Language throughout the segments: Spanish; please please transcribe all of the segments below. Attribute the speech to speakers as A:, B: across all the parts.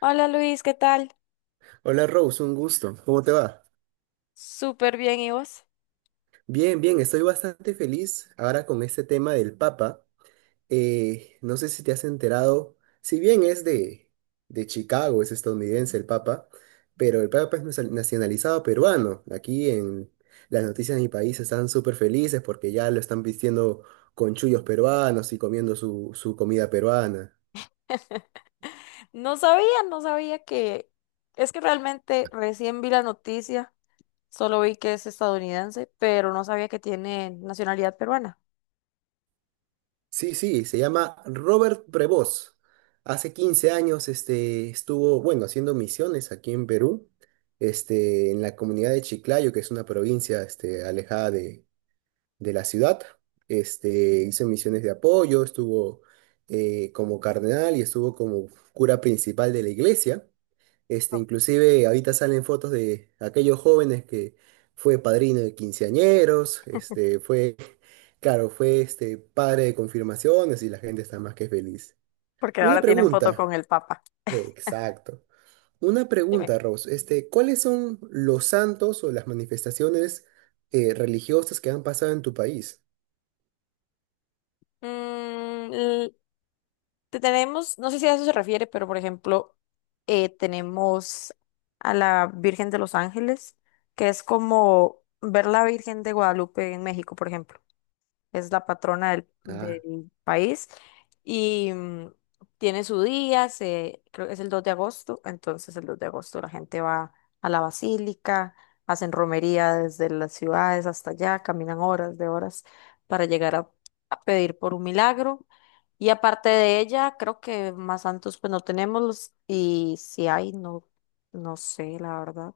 A: Hola Luis, ¿qué tal?
B: Hola Rose, un gusto. ¿Cómo te va?
A: Súper bien, ¿y vos?
B: Bien, bien, estoy bastante feliz ahora con este tema del Papa. No sé si te has enterado, si bien es de Chicago, es estadounidense el Papa, pero el Papa es nacionalizado peruano. Aquí en las noticias de mi país están súper felices porque ya lo están vistiendo con chullos peruanos y comiendo su comida peruana.
A: No sabía, no sabía que Es que realmente recién vi la noticia, solo vi que es estadounidense, pero no sabía que tiene nacionalidad peruana.
B: Sí, sí, se llama Robert Prevost. Hace 15 años estuvo, bueno, haciendo misiones aquí en Perú, en la comunidad de Chiclayo, que es una provincia alejada de la ciudad. Hizo misiones de apoyo, estuvo como cardenal y estuvo como cura principal de la iglesia. Inclusive ahorita salen fotos de aquellos jóvenes que fue padrino de quinceañeros, este, fue claro, fue padre de confirmaciones y la gente está más que feliz.
A: Porque
B: Una
A: ahora tienen foto
B: pregunta.
A: con el Papa.
B: Exacto. Una
A: Dime.
B: pregunta, Rose. ¿Cuáles son los santos o las manifestaciones religiosas que han pasado en tu país?
A: Mm, l- Te tenemos, no sé si a eso se refiere, pero por ejemplo, tenemos a la Virgen de los Ángeles, que es como ver la Virgen de Guadalupe en México, por ejemplo. Es la patrona del,
B: Ah,
A: del país y tiene su día, se, creo que es el 2 de agosto. Entonces el 2 de agosto la gente va a la basílica, hacen romería desde las ciudades hasta allá, caminan horas de horas para llegar a pedir por un milagro. Y aparte de ella, creo que más santos pues no tenemos, y si hay, no, no sé, la verdad,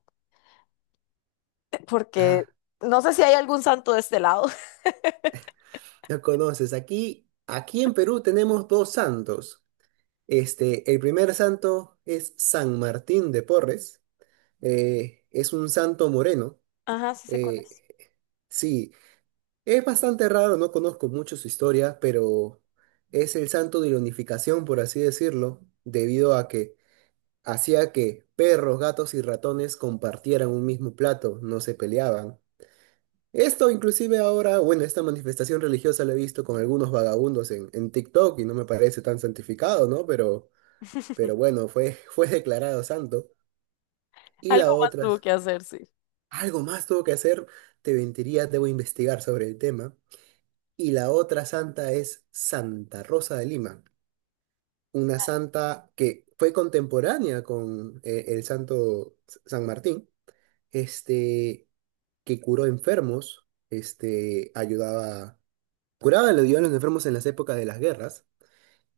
A: porque
B: ah,
A: no sé si hay algún santo de este lado.
B: ya conoces. Aquí en Perú tenemos dos santos. El primer santo es San Martín de Porres. Es un santo moreno.
A: Ajá, sí sé cuál
B: Eh,
A: es.
B: sí. Es bastante raro, no conozco mucho su historia, pero es el santo de la unificación, por así decirlo, debido a que hacía que perros, gatos y ratones compartieran un mismo plato, no se peleaban. Esto inclusive ahora, bueno, esta manifestación religiosa la he visto con algunos vagabundos en TikTok y no me parece tan santificado, ¿no? Pero bueno, fue, fue declarado santo. Y la
A: Algo más
B: otra,
A: tuvo que hacer, sí.
B: algo más tuvo que hacer, te mentiría, debo investigar sobre el tema. Y la otra santa es Santa Rosa de Lima, una santa que fue contemporánea con el santo San Martín, este, que curó enfermos, ayudaba, curaba, le ayudaba a los enfermos en las épocas de las guerras,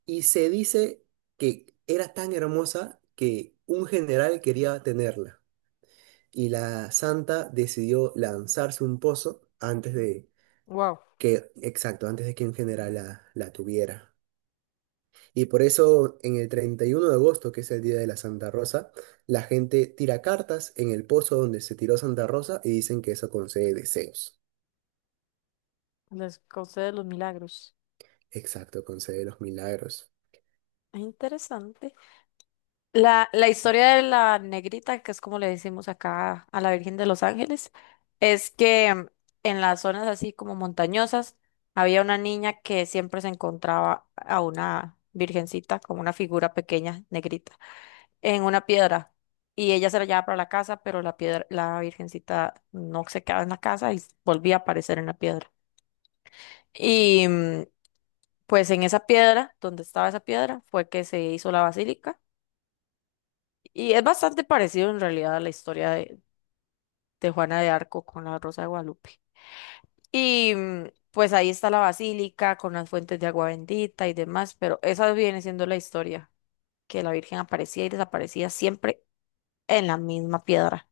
B: y se dice que era tan hermosa que un general quería tenerla, y la santa decidió lanzarse un pozo antes de
A: Wow,
B: que, exacto, antes de que un general la tuviera. Y por eso en el 31 de agosto, que es el día de la Santa Rosa, la gente tira cartas en el pozo donde se tiró Santa Rosa y dicen que eso concede deseos.
A: les concede los milagros.
B: Exacto, concede los milagros.
A: Es interesante. La historia de la negrita, que es como le decimos acá a la Virgen de los Ángeles, es que en las zonas así como montañosas había una niña que siempre se encontraba a una virgencita, como una figura pequeña, negrita, en una piedra. Y ella se la llevaba para la casa, pero la piedra, la virgencita no se quedaba en la casa y volvía a aparecer en la piedra. y mm, Pues en esa piedra, donde estaba esa piedra, fue que se hizo la basílica. Y es bastante parecido en realidad a la historia de Juana de Arco con la Rosa de Guadalupe. Pues ahí está la basílica con las fuentes de agua bendita y demás, pero esa viene siendo la historia, que la Virgen aparecía y desaparecía siempre en la misma piedra.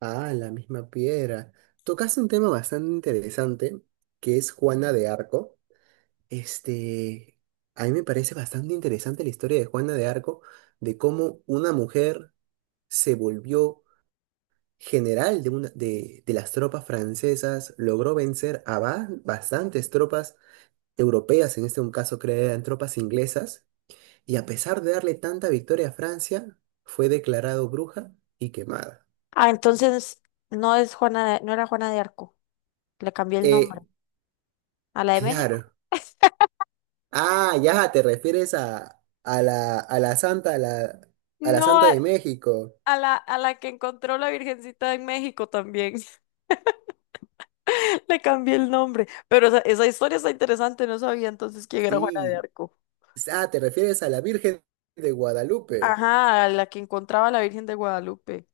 B: Ah, la misma piedra. Tocaste un tema bastante interesante, que es Juana de Arco. Este, a mí me parece bastante interesante la historia de Juana de Arco, de cómo una mujer se volvió general de las tropas francesas, logró vencer a bastantes tropas europeas, en este caso creo que eran tropas inglesas, y a pesar de darle tanta victoria a Francia, fue declarado bruja y quemada.
A: Ah, entonces no es Juana de- no era Juana de Arco, le cambié el nombre
B: Eh,
A: a la de México.
B: claro. Ah, ya, te refieres a la,
A: No,
B: Santa de México.
A: a la que encontró la Virgencita en México también. Le cambié el nombre. Pero esa historia está interesante, no sabía entonces quién era Juana de
B: Sí.
A: Arco.
B: Ah, te refieres a la Virgen de Guadalupe.
A: Ajá, la que encontraba a la Virgen de Guadalupe.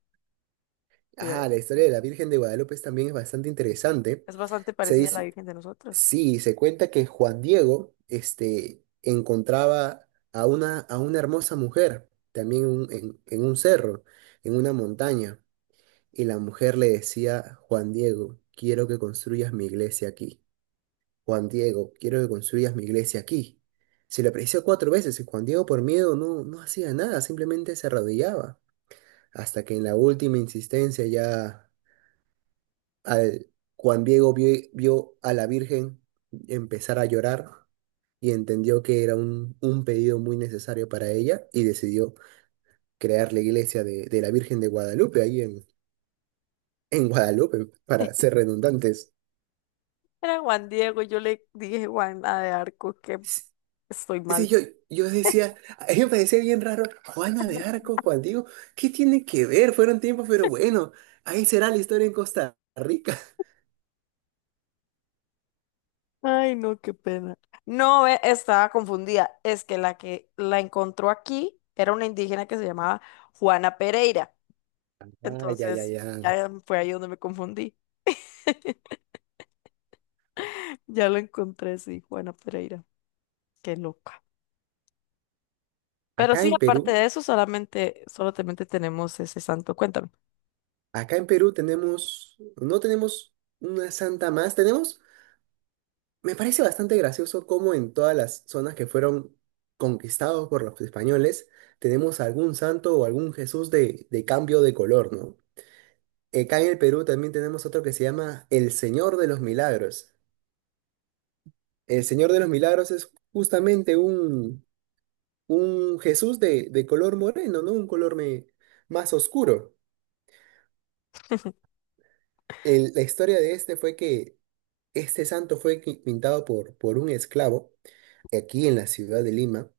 A: Oye,
B: Ah, la historia de la Virgen de Guadalupe también es bastante interesante.
A: es bastante
B: Se
A: parecida a la
B: dice,
A: Virgen de nosotros.
B: Sí, se cuenta que Juan Diego, encontraba a una hermosa mujer, también en un cerro, en una montaña, y la mujer le decía, Juan Diego, quiero que construyas mi iglesia aquí. Juan Diego, quiero que construyas mi iglesia aquí. Se le apareció cuatro veces y Juan Diego por miedo no, no hacía nada, simplemente se arrodillaba, hasta que en la última insistencia ya al, Juan Diego vio, a la Virgen empezar a llorar y entendió que era un pedido muy necesario para ella y decidió crear la iglesia de la Virgen de Guadalupe ahí en Guadalupe, para ser redundantes.
A: Era Juan Diego, y yo le dije Juana de Arco, que estoy
B: Sí,
A: mal.
B: yo decía, a mí me parecía bien raro, Juana de Arco, Juan Diego, ¿qué tiene que ver? Fueron tiempos, pero bueno, ahí será la historia en Costa Rica.
A: Ay, no, qué pena. No, ve, estaba confundida. Es que la encontró aquí era una indígena que se llamaba Juana Pereira.
B: Ah, ya, ya,
A: Entonces,
B: ya.
A: ya fue ahí donde me confundí. Ya lo encontré, sí, Juana Pereira. Qué loca. Pero
B: Acá
A: sí,
B: en
A: aparte
B: Perú,
A: de eso, solamente tenemos ese santo. Cuéntame.
B: acá en Perú no tenemos una santa más, tenemos. Me parece bastante gracioso cómo en todas las zonas que fueron conquistados por los españoles tenemos algún santo o algún Jesús de cambio de color, ¿no? Acá en el Perú también tenemos otro que se llama el Señor de los Milagros. El Señor de los Milagros es justamente un Jesús de color moreno, ¿no? Un color más oscuro. La historia de este fue que este santo fue pintado por un esclavo aquí en la ciudad de Lima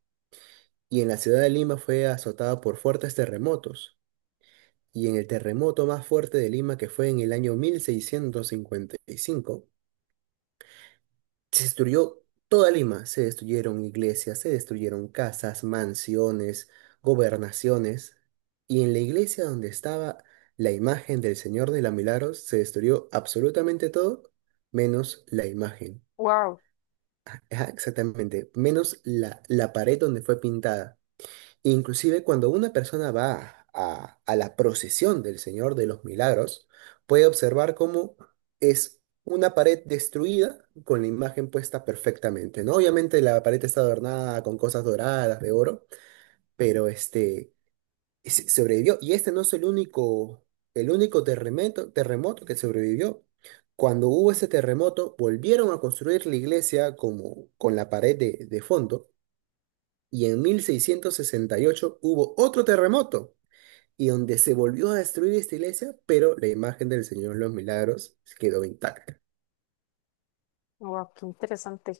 B: y en la ciudad de Lima fue azotada por fuertes terremotos. Y en el terremoto más fuerte de Lima, que fue en el año 1655, se destruyó toda Lima. Se destruyeron iglesias, se destruyeron casas, mansiones, gobernaciones. Y en la iglesia donde estaba la imagen del Señor de la Milagros, se destruyó absolutamente todo, menos la imagen.
A: Wow,
B: Ajá, exactamente, menos la pared donde fue pintada. Inclusive cuando una persona va a la procesión del Señor de los Milagros, puede observar cómo es una pared destruida con la imagen puesta perfectamente, ¿no? Obviamente la pared está adornada con cosas doradas, de oro, pero sobrevivió. Y este no es el único terremoto que sobrevivió. Cuando hubo ese terremoto, volvieron a construir la iglesia como con la pared de fondo y en 1668 hubo otro terremoto, y donde se volvió a destruir esta iglesia, pero la imagen del Señor de los Milagros quedó intacta.
A: wow, qué interesante.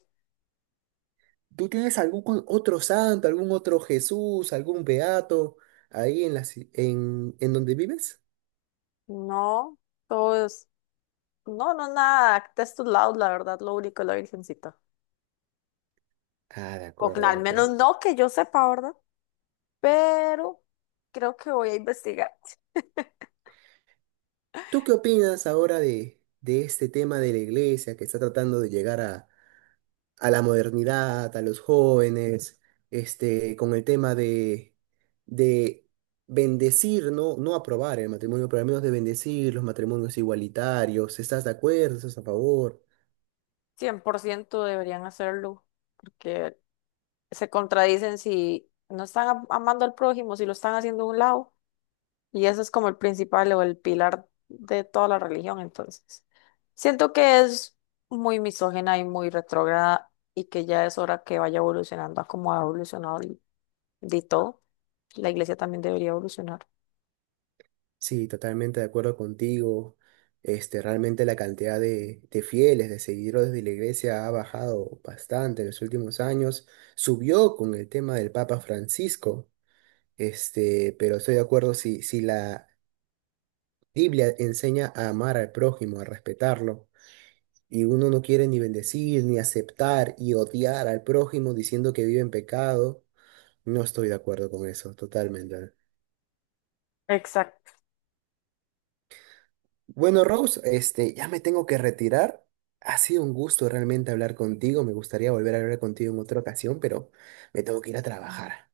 B: ¿Tú tienes algún otro santo, algún otro Jesús, algún beato ahí en, la, ci- en donde vives?
A: No, todo es, no, no, nada, textos lados, la verdad, lo único es la Virgencita.
B: Ah, de
A: O que
B: acuerdo, de
A: al menos
B: acuerdo.
A: no que yo sepa, ¿verdad? Pero creo que voy a investigar.
B: ¿Tú qué opinas ahora de este tema de la iglesia que está tratando de llegar a la modernidad, a los jóvenes, con el tema de bendecir, no, no aprobar el matrimonio, pero al menos de bendecir los matrimonios igualitarios? ¿Estás de acuerdo? ¿Estás a favor?
A: 100% deberían hacerlo, porque se contradicen si no están am- amando al prójimo, si lo están haciendo a un lado. Y eso es como el principal o el pilar de toda la religión, entonces. Siento que es muy misógena y muy retrógrada y que ya es hora que vaya evolucionando a como ha evolucionado el- de todo. La iglesia también debería evolucionar.
B: Sí, totalmente de acuerdo contigo. Realmente la cantidad de fieles, de seguidores de la iglesia ha bajado bastante en los últimos años. Subió con el tema del Papa Francisco. Pero estoy de acuerdo si la Biblia enseña a amar al prójimo, a respetarlo, y uno no quiere ni bendecir, ni aceptar y odiar al prójimo diciendo que vive en pecado. No estoy de acuerdo con eso, totalmente.
A: Exacto.
B: Bueno, Rose, ya me tengo que retirar. Ha sido un gusto realmente hablar contigo. Me gustaría volver a hablar contigo en otra ocasión, pero me tengo que ir a trabajar.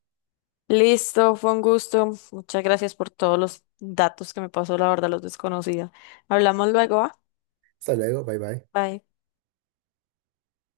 A: Listo, fue un gusto. Muchas gracias por todos los datos que me pasó, la verdad los desconocía. Hablamos luego, ¿va?
B: Hasta luego, bye bye.
A: Bye.